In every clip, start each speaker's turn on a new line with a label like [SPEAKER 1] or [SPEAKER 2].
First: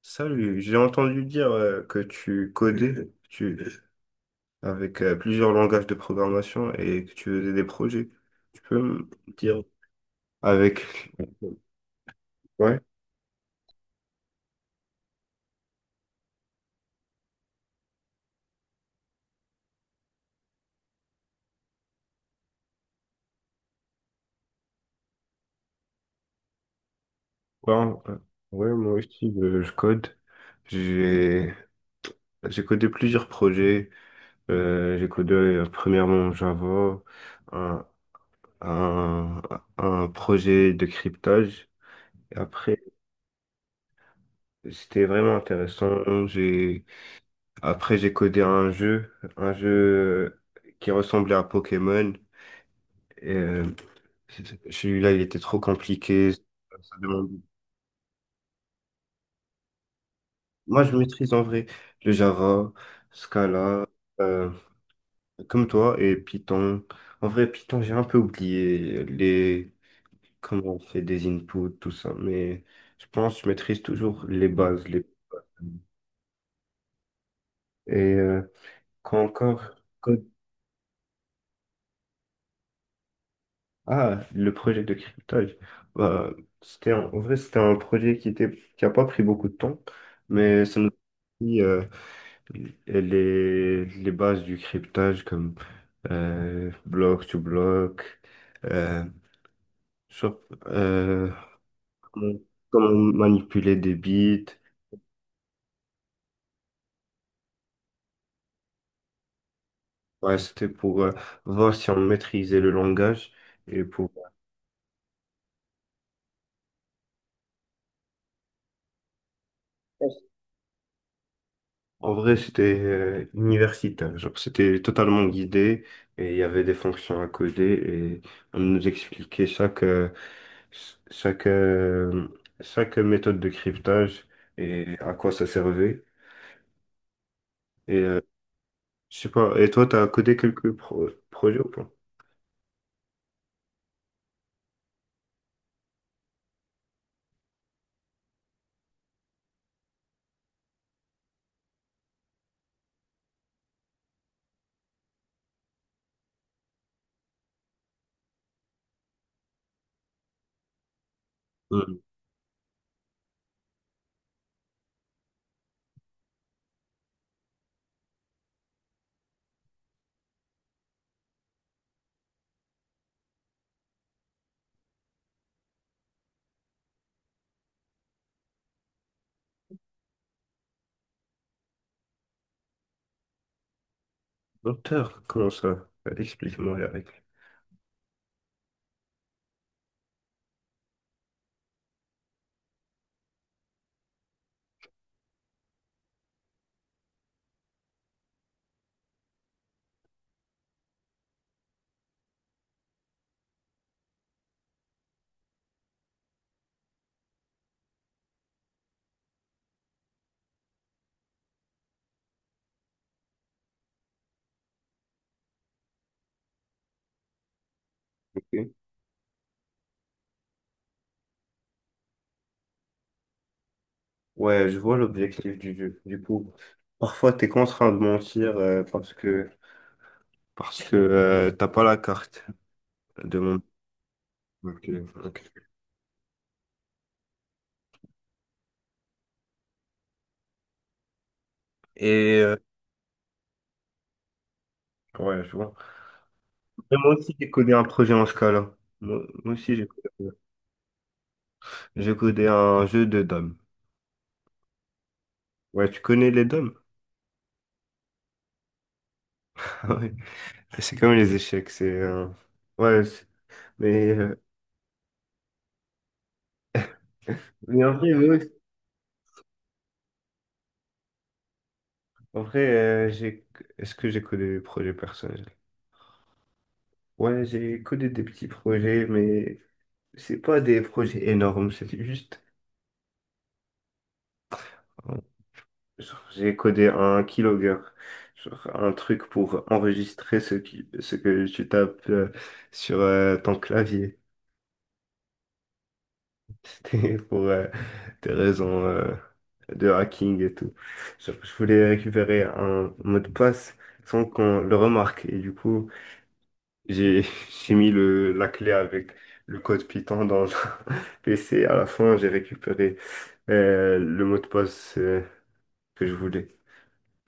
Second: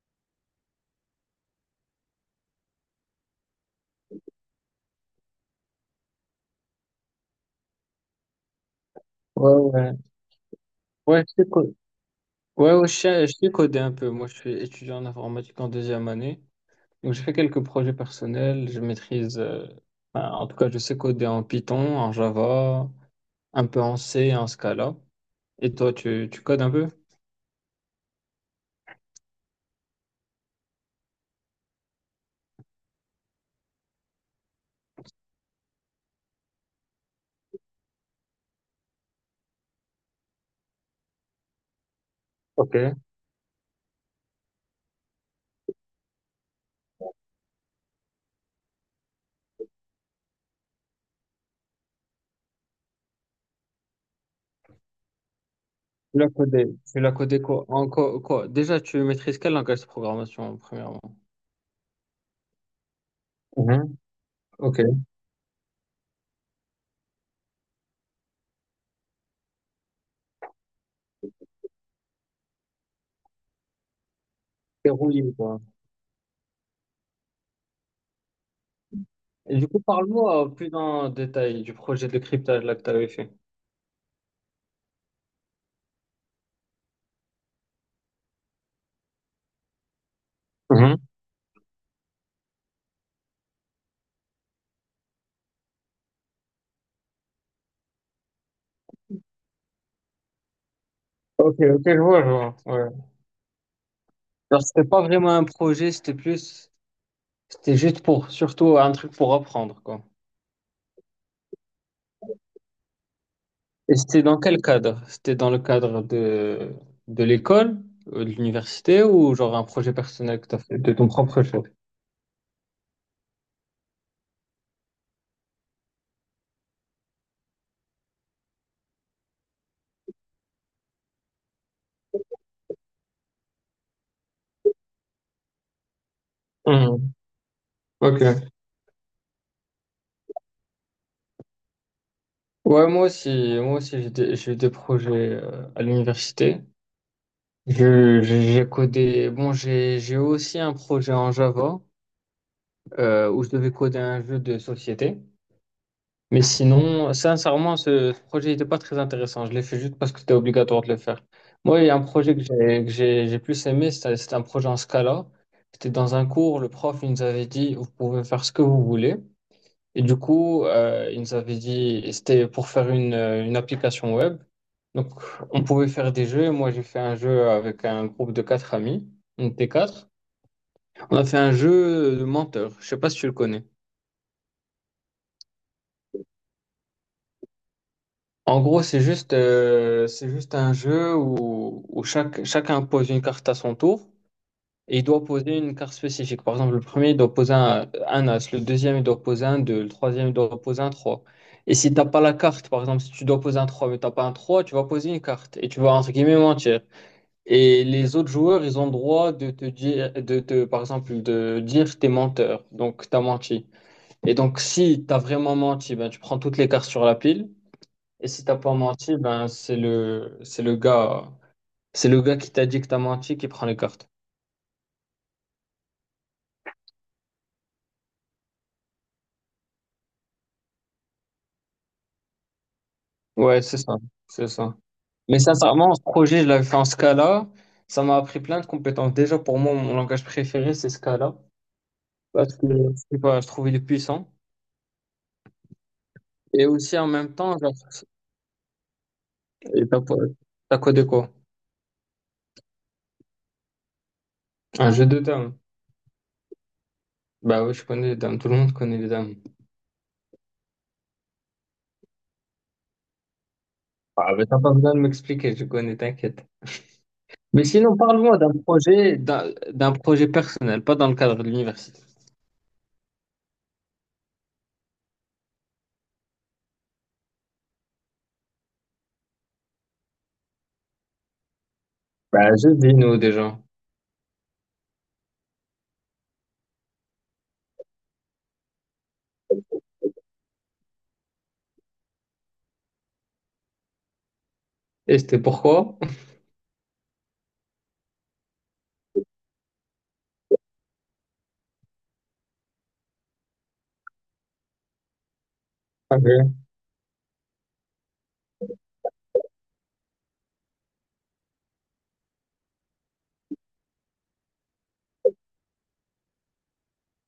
[SPEAKER 1] Salut, j'ai entendu dire que tu codais avec plusieurs langages de programmation et que tu faisais des projets. Tu peux me
[SPEAKER 2] Ouais,
[SPEAKER 1] dire
[SPEAKER 2] ouais.
[SPEAKER 1] avec...
[SPEAKER 2] Ouais, ouais,
[SPEAKER 1] Ouais,
[SPEAKER 2] ouais, je sais coder un peu. Moi, je suis étudiant en informatique en deuxième année. Donc, je fais quelques projets personnels. Je maîtrise, enfin, en tout cas, je sais coder en Python, en Java, un peu en C, en Scala. Et toi, tu codes un peu?
[SPEAKER 1] ouais, ouais, moi aussi je code. J'ai j'ai codé plusieurs projets. J'ai codé premièrement Java, un, un, un projet de cryptage.
[SPEAKER 2] Ok.
[SPEAKER 1] Après, c'était vraiment intéressant. J'ai Après, j'ai codé un jeu qui ressemblait à Pokémon. Et celui-là, il était trop
[SPEAKER 2] L'as
[SPEAKER 1] compliqué.
[SPEAKER 2] codé. Tu l'as
[SPEAKER 1] Demande-
[SPEAKER 2] codé quoi? En quoi, quoi? Déjà, tu maîtrises quel langage de programmation,
[SPEAKER 1] Moi, je
[SPEAKER 2] premièrement?
[SPEAKER 1] maîtrise en vrai le Java, Scala,
[SPEAKER 2] Mhm.
[SPEAKER 1] euh,
[SPEAKER 2] Ok.
[SPEAKER 1] comme toi, et Python. En vrai, Python, j'ai un peu oublié les comment on fait des inputs, tout ça. Mais je pense que je maîtrise toujours les bases. Les...
[SPEAKER 2] Verrouillé, quoi.
[SPEAKER 1] Et quoi
[SPEAKER 2] Et
[SPEAKER 1] encore?
[SPEAKER 2] du coup, parle-moi plus en détail du projet de cryptage là que tu avais fait.
[SPEAKER 1] Ah, le projet de cryptage. Bah, en vrai, c'était un projet qui a pas pris beaucoup de temps, mais ça nous a
[SPEAKER 2] Mhm.
[SPEAKER 1] appris les bases du cryptage comme bloc to bloc, euh, sur- euh,
[SPEAKER 2] Ok, ok, je vois, je
[SPEAKER 1] comment, comment
[SPEAKER 2] vois.
[SPEAKER 1] manipuler des bits.
[SPEAKER 2] Alors, c'était pas vraiment un projet, c'était plus, c'était juste pour, surtout un truc pour apprendre, quoi.
[SPEAKER 1] Ouais, c'était pour voir si on maîtrisait le langage et
[SPEAKER 2] Et
[SPEAKER 1] pour
[SPEAKER 2] c'était dans quel cadre? C'était dans le cadre de l'école, de l'université ou genre un projet personnel que t'as fait de ton propre chef?
[SPEAKER 1] en vrai, c'était universitaire. Genre, c'était totalement guidé et il y avait des fonctions à coder et on nous expliquait chaque, chaque méthode de cryptage et à quoi ça servait.
[SPEAKER 2] Mhm.
[SPEAKER 1] Et
[SPEAKER 2] Ok.
[SPEAKER 1] je sais pas, et toi, t'as codé quelques projets ou pas?
[SPEAKER 2] Ouais, moi aussi, j'ai des, j'ai eu des projets à l'université. J'ai codé, bon, j'ai aussi un projet en Java où je devais coder un jeu de société. Mais sinon, sincèrement, ce projet n'était pas très intéressant. Je l'ai fait juste parce que c'était obligatoire de le faire. Moi, il y a
[SPEAKER 1] Hum,
[SPEAKER 2] un projet que j'ai plus aimé, c'était un projet en Scala. C'était dans un cours, le prof il nous avait dit, vous pouvez faire ce que vous voulez. Et du coup, il nous avait dit, et c'était pour faire une application web. Donc, on pouvait faire des jeux. Moi, j'ai fait un jeu avec un groupe de quatre amis. On était quatre. On a fait un jeu de menteur. Je sais pas si tu le connais.
[SPEAKER 1] Docteur, comment ça? Explique-moi les règles.
[SPEAKER 2] En gros, c'est juste, un jeu où chacun pose une carte à son tour et il doit poser une carte spécifique. Par exemple, le premier, il doit poser un as, le deuxième, il doit poser un 2. Le troisième, il doit poser un 3. Et si t'as pas la carte, par exemple, si tu dois poser un 3 mais t'as pas un 3, tu vas poser une carte et tu vas entre guillemets mentir. Et les autres joueurs, ils ont le droit de te dire, par exemple, de dire t'es menteur, donc t'as menti. Et donc, si t'as vraiment menti, ben, tu prends toutes les cartes sur la pile. Et si t'as
[SPEAKER 1] Ok.
[SPEAKER 2] pas menti, ben c'est le gars qui t'a dit que t'as menti qui prend les cartes.
[SPEAKER 1] Ouais, je vois l'objectif du jeu. Du coup, parfois, t'es contraint de mentir parce que t'as pas la carte
[SPEAKER 2] Ouais,
[SPEAKER 1] de
[SPEAKER 2] c'est ça, c'est ça.
[SPEAKER 1] ok,
[SPEAKER 2] Mais
[SPEAKER 1] ok.
[SPEAKER 2] sincèrement, ce projet, je l'avais fait en Scala. Ça m'a appris plein de compétences. Déjà, pour moi, mon langage préféré, c'est Scala.
[SPEAKER 1] Et
[SPEAKER 2] Parce que je sais pas, je trouve il est puissant.
[SPEAKER 1] ouais, je vois.
[SPEAKER 2] Et
[SPEAKER 1] Mais
[SPEAKER 2] aussi en
[SPEAKER 1] moi
[SPEAKER 2] même
[SPEAKER 1] aussi, j'ai
[SPEAKER 2] temps,
[SPEAKER 1] codé
[SPEAKER 2] genre,
[SPEAKER 1] un projet en Scala. Moi, moi aussi,
[SPEAKER 2] et t'as quoi t'as codé quoi?
[SPEAKER 1] j'ai codé un jeu de dames.
[SPEAKER 2] Un jeu de dames.
[SPEAKER 1] Ouais, tu connais les dames?
[SPEAKER 2] Bah oui, je connais les dames. Tout le monde connaît les dames.
[SPEAKER 1] Ah ouais. C'est comme les échecs, c'est... ouais, mais,
[SPEAKER 2] Ah,
[SPEAKER 1] euh,
[SPEAKER 2] mais t'as pas besoin de m'expliquer, je connais, t'inquiète. Mais
[SPEAKER 1] mais en
[SPEAKER 2] sinon,
[SPEAKER 1] vrai,
[SPEAKER 2] parle-moi
[SPEAKER 1] ouais,
[SPEAKER 2] d'un projet, d'un projet personnel, pas dans le cadre de l'université.
[SPEAKER 1] en vrai j'ai... Est-ce que j'ai codé des projets personnels? Ouais, j'ai codé des petits projets, mais c'est pas des projets énormes, c'est juste...
[SPEAKER 2] Bah, je dis nous déjà.
[SPEAKER 1] Genre, j'ai codé un keylogger, genre un truc pour enregistrer ce que tu tapes sur ton clavier.
[SPEAKER 2] Et c'était pourquoi?
[SPEAKER 1] C'était pour des raisons de hacking et tout. Genre, je voulais récupérer un mot de passe sans qu'on le remarque. Et du coup,
[SPEAKER 2] Ah ouais.
[SPEAKER 1] j'ai j'ai mis la clé avec le code Python dans le PC. À la fin, j'ai récupéré le mot de passe que je voulais.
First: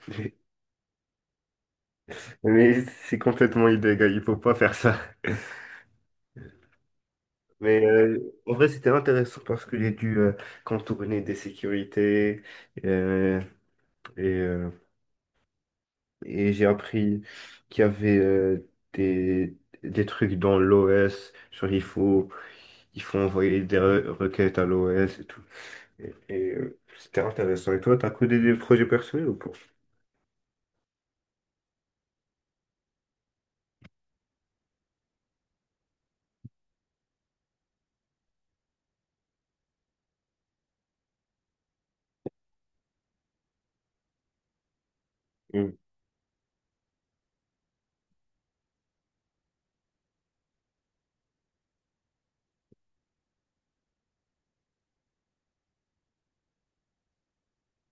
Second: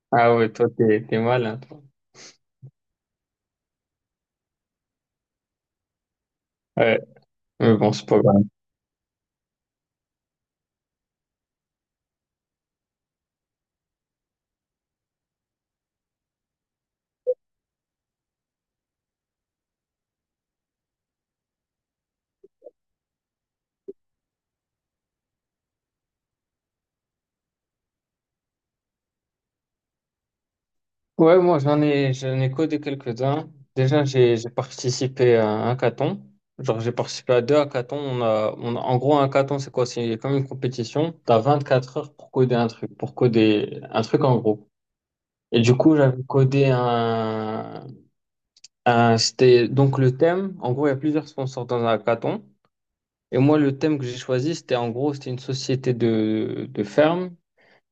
[SPEAKER 2] Ah ouais, toi, t'es malin, toi.
[SPEAKER 1] Mais c'est complètement illégal, il faut pas faire ça.
[SPEAKER 2] Ouais, mais
[SPEAKER 1] Mais
[SPEAKER 2] bon, c'est pas grave.
[SPEAKER 1] en vrai, c'était intéressant parce que j'ai dû contourner des sécurités euh, et, euh, et j'ai appris qu'il y avait des, des trucs dans l'OS. Genre, il faut envoyer des requêtes à l'OS et tout. C'était intéressant. Et toi, t'as codé des projets personnels ou pas?
[SPEAKER 2] Ouais, moi, j'en ai codé quelques-uns. Déjà, j'ai participé à un hackathon. Genre, j'ai participé à deux hackathons. En gros, un hackathon, c'est quoi? C'est comme une compétition. T'as 24 heures pour coder un truc, en gros. Et
[SPEAKER 1] Hmm.
[SPEAKER 2] du coup, c'était donc le thème. En gros, il y a plusieurs sponsors dans un hackathon. Et moi, le thème que j'ai choisi, c'était en gros, c'était une société de ferme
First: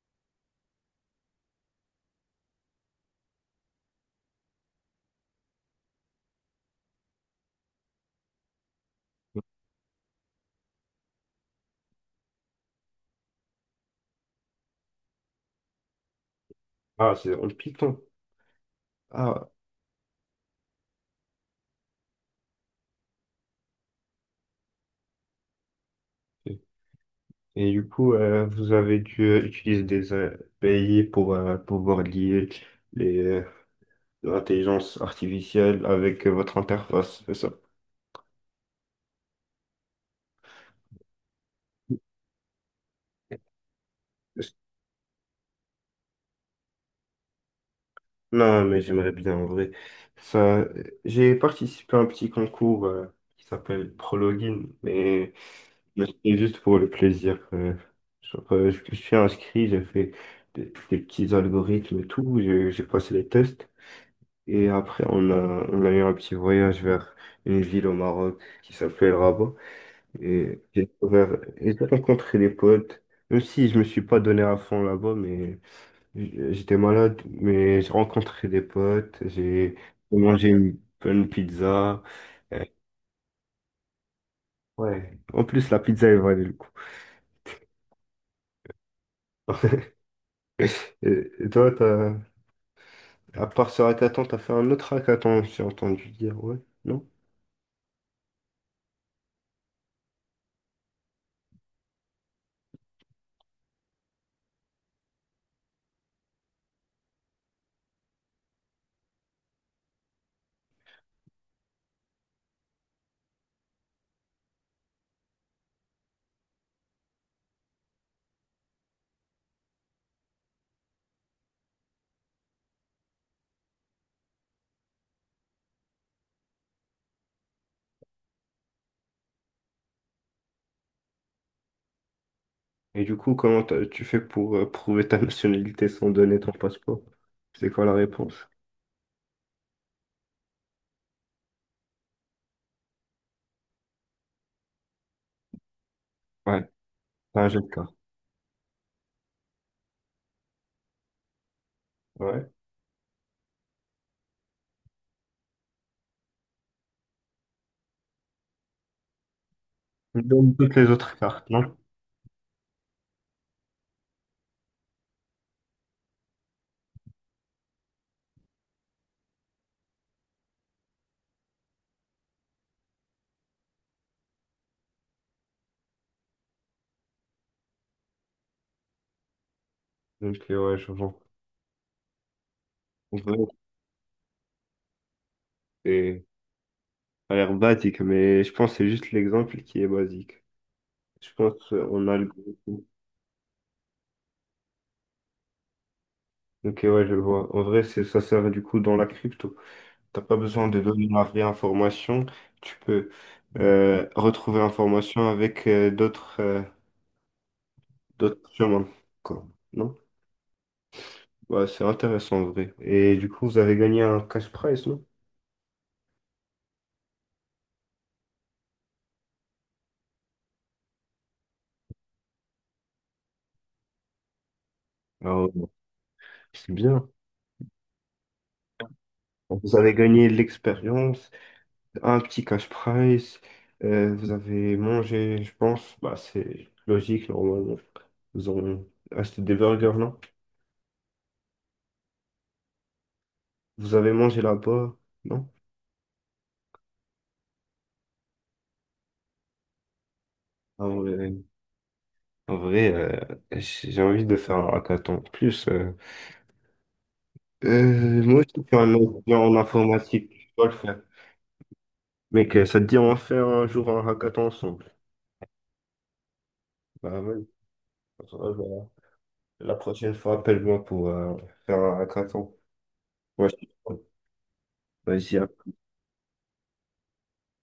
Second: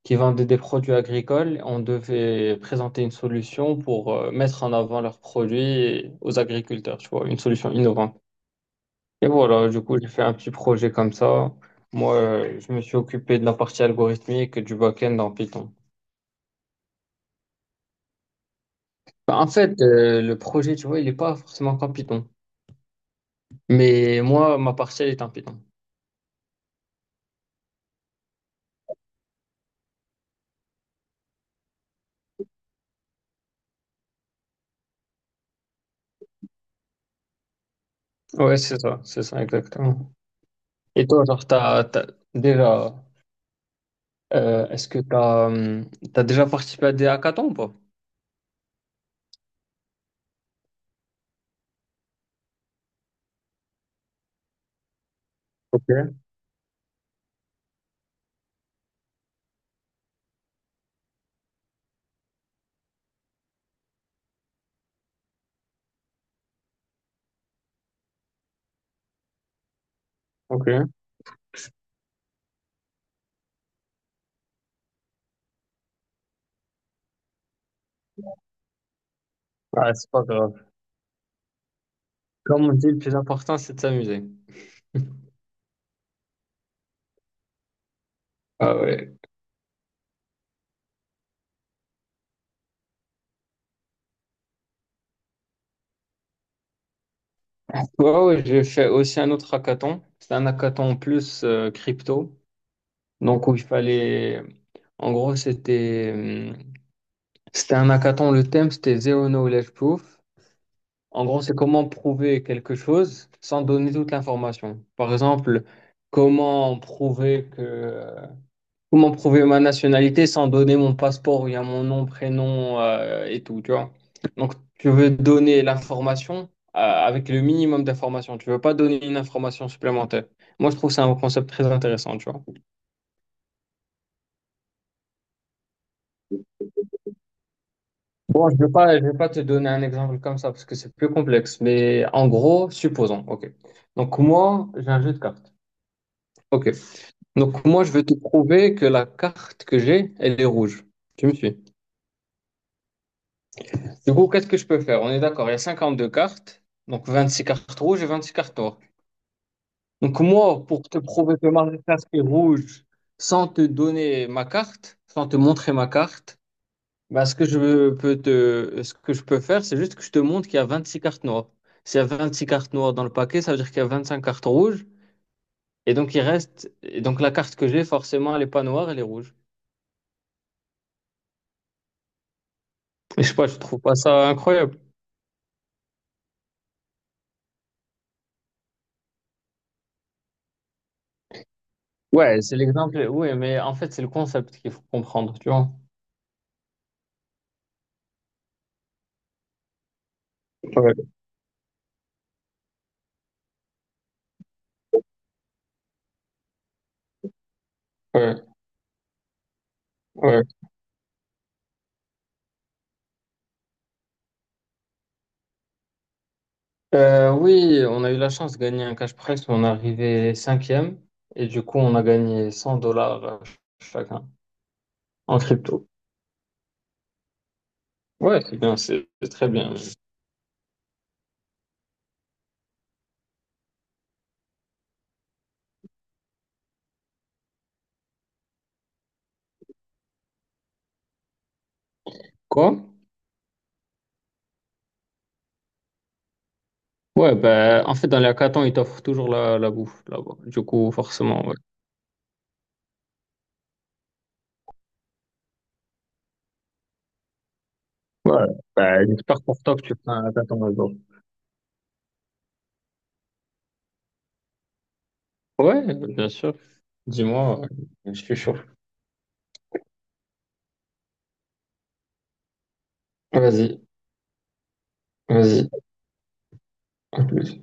[SPEAKER 2] qui vendait des produits agricoles. On devait présenter une solution pour mettre en avant leurs produits aux agriculteurs, tu vois, une solution innovante. Et voilà, du coup, j'ai fait un petit projet comme ça. Moi, je me suis occupé de la partie algorithmique et du back-end en Python.
[SPEAKER 1] Ah, c'est en Python.
[SPEAKER 2] Bah, en
[SPEAKER 1] Ah,
[SPEAKER 2] fait, le projet, tu vois, il n'est pas forcément qu'en Python. Mais moi, ma partie, elle est en Python.
[SPEAKER 1] et, et du coup, vous avez dû utiliser des API pour pouvoir lier les. De l'intelligence artificielle avec votre interface, c'est ça?
[SPEAKER 2] Ouais, c'est ça exactement. Et toi, genre, déjà, est-ce que t'as déjà participé à des hackathons ou pas?
[SPEAKER 1] Non, mais j'aimerais bien en vrai. Ça, j'ai participé à un petit concours qui s'appelle Prologin, mais
[SPEAKER 2] Ok,
[SPEAKER 1] c'était juste pour le plaisir. Je me suis inscrit, j'ai fait des petits algorithmes et tout, j'ai passé les tests. Et après, on a eu un petit voyage vers une ville au Maroc qui s'appelle Rabat. Et j'ai
[SPEAKER 2] ok.
[SPEAKER 1] découvert, j'ai rencontré des potes, même si je me suis pas donné à fond là-bas, mais j'étais malade, mais j'ai rencontré des potes, j'ai
[SPEAKER 2] Ah, c'est pas
[SPEAKER 1] mangé
[SPEAKER 2] grave.
[SPEAKER 1] une bonne pizza. Euh,
[SPEAKER 2] Comme on dit, le plus important, c'est de s'amuser.
[SPEAKER 1] Ouais. En plus, la pizza, elle valait le coup.
[SPEAKER 2] Ah ouais.
[SPEAKER 1] Et et toi, à part ce hackathon, t'as fait un autre hackathon, j'ai entendu dire, ouais, non?
[SPEAKER 2] Ouais, ouais, j'ai fait aussi un autre hackathon. C'était un hackathon plus crypto. Donc, où il fallait. En gros, c'était un hackathon. Le thème, c'était Zero Knowledge Proof. En gros, c'est comment prouver quelque chose sans donner toute l'information. Par exemple, comment prouver que comment prouver ma nationalité sans donner mon passeport où il y a mon nom, prénom et tout, tu vois. Donc, tu veux donner l'information avec le minimum d'informations. Tu veux pas donner une information supplémentaire. Moi, je trouve que c'est un concept très intéressant, tu vois.
[SPEAKER 1] Et du coup, tu fais pour prouver ta nationalité sans donner ton passeport? C'est quoi la réponse?
[SPEAKER 2] Bon, je vais pas te donner un exemple comme ça parce que c'est plus complexe, mais en gros, supposons, ok. Donc moi, j'ai un jeu de cartes.
[SPEAKER 1] Ouais,
[SPEAKER 2] Ok.
[SPEAKER 1] t'as un jeu
[SPEAKER 2] Donc
[SPEAKER 1] de
[SPEAKER 2] moi, je
[SPEAKER 1] cartes.
[SPEAKER 2] vais te prouver que la carte que j'ai, elle est rouge. Tu me suis.
[SPEAKER 1] Ouais.
[SPEAKER 2] Du coup, qu'est-ce que je peux faire? On est d'accord, il y a 52 cartes, donc 26 cartes rouges et 26 cartes noires. Donc
[SPEAKER 1] Il donne
[SPEAKER 2] moi,
[SPEAKER 1] toutes
[SPEAKER 2] pour
[SPEAKER 1] les
[SPEAKER 2] te
[SPEAKER 1] autres
[SPEAKER 2] prouver que
[SPEAKER 1] cartes,
[SPEAKER 2] ma
[SPEAKER 1] non?
[SPEAKER 2] carte est rouge, sans te donner ma carte, sans te montrer ma carte, bah, ce que je peux faire, c'est juste que je te montre qu'il y a 26 cartes noires. S'il y a 26 cartes noires dans le paquet, ça veut dire qu'il y a 25 cartes rouges. Et donc la carte que j'ai, forcément, elle n'est pas noire, elle est rouge.
[SPEAKER 1] Donc, ouais, je vois. En
[SPEAKER 2] Et je sais
[SPEAKER 1] vrai,
[SPEAKER 2] pas, je trouve pas ça incroyable.
[SPEAKER 1] c'est- ça a l'air basique, mais je pense que c'est juste l'exemple qui est basique. Je pense qu'on a le
[SPEAKER 2] Ouais,
[SPEAKER 1] gros.
[SPEAKER 2] c'est l'exemple. Oui, mais en fait, c'est le concept qu'il faut comprendre, tu vois.
[SPEAKER 1] Ok, ouais, je vois. En vrai, c'est ça sert du coup dans la crypto. T'as pas besoin de
[SPEAKER 2] Ouais,
[SPEAKER 1] donner la vraie information. Tu peux retrouver l'information avec d'autres
[SPEAKER 2] ouais,
[SPEAKER 1] d'autres chemins, quoi. Non?
[SPEAKER 2] ouais.
[SPEAKER 1] Ouais, c'est intéressant en vrai. Et du coup, vous avez gagné un cash prize, non?
[SPEAKER 2] Oui, on a eu la chance de gagner un cash prize, où on est arrivé cinquième et du coup, on a gagné 100 dollars chacun
[SPEAKER 1] Ah
[SPEAKER 2] en
[SPEAKER 1] ouais,
[SPEAKER 2] crypto.
[SPEAKER 1] c'est bien.
[SPEAKER 2] Ouais, c'est bien, c'est très bien.
[SPEAKER 1] Vous avez gagné l'expérience, un petit cash prize. Vous avez mangé, je pense, bah, c'est logique, normalement. Vous avez acheté des burgers, non?
[SPEAKER 2] Quoi?
[SPEAKER 1] Vous avez mangé là-bas, non?
[SPEAKER 2] Ouais, ben, en fait, dans les hackathons, ils t'offrent toujours la bouffe là-bas. Du coup,
[SPEAKER 1] En vrai,
[SPEAKER 2] forcément, ouais.
[SPEAKER 1] en vrai, j'ai envie de faire un hackathon. En plus, moi,
[SPEAKER 2] Ouais,
[SPEAKER 1] je suis un
[SPEAKER 2] ben,
[SPEAKER 1] étudiant
[SPEAKER 2] j'espère
[SPEAKER 1] en
[SPEAKER 2] pour toi que tu feras un
[SPEAKER 1] informatique, je
[SPEAKER 2] hackathon
[SPEAKER 1] dois le
[SPEAKER 2] un jour.
[SPEAKER 1] faire. Mec, ça te dit, on va faire un jour un hackathon ensemble.
[SPEAKER 2] Ouais, bien sûr.
[SPEAKER 1] Bah ouais,
[SPEAKER 2] Dis-moi, ouais. Je
[SPEAKER 1] ça
[SPEAKER 2] suis chaud.
[SPEAKER 1] va. La prochaine fois, appelle-moi pour faire un hackathon. Ouais, je
[SPEAKER 2] Vas-y,
[SPEAKER 1] suis chaud. Vas-y, à
[SPEAKER 2] vas-y. À plus.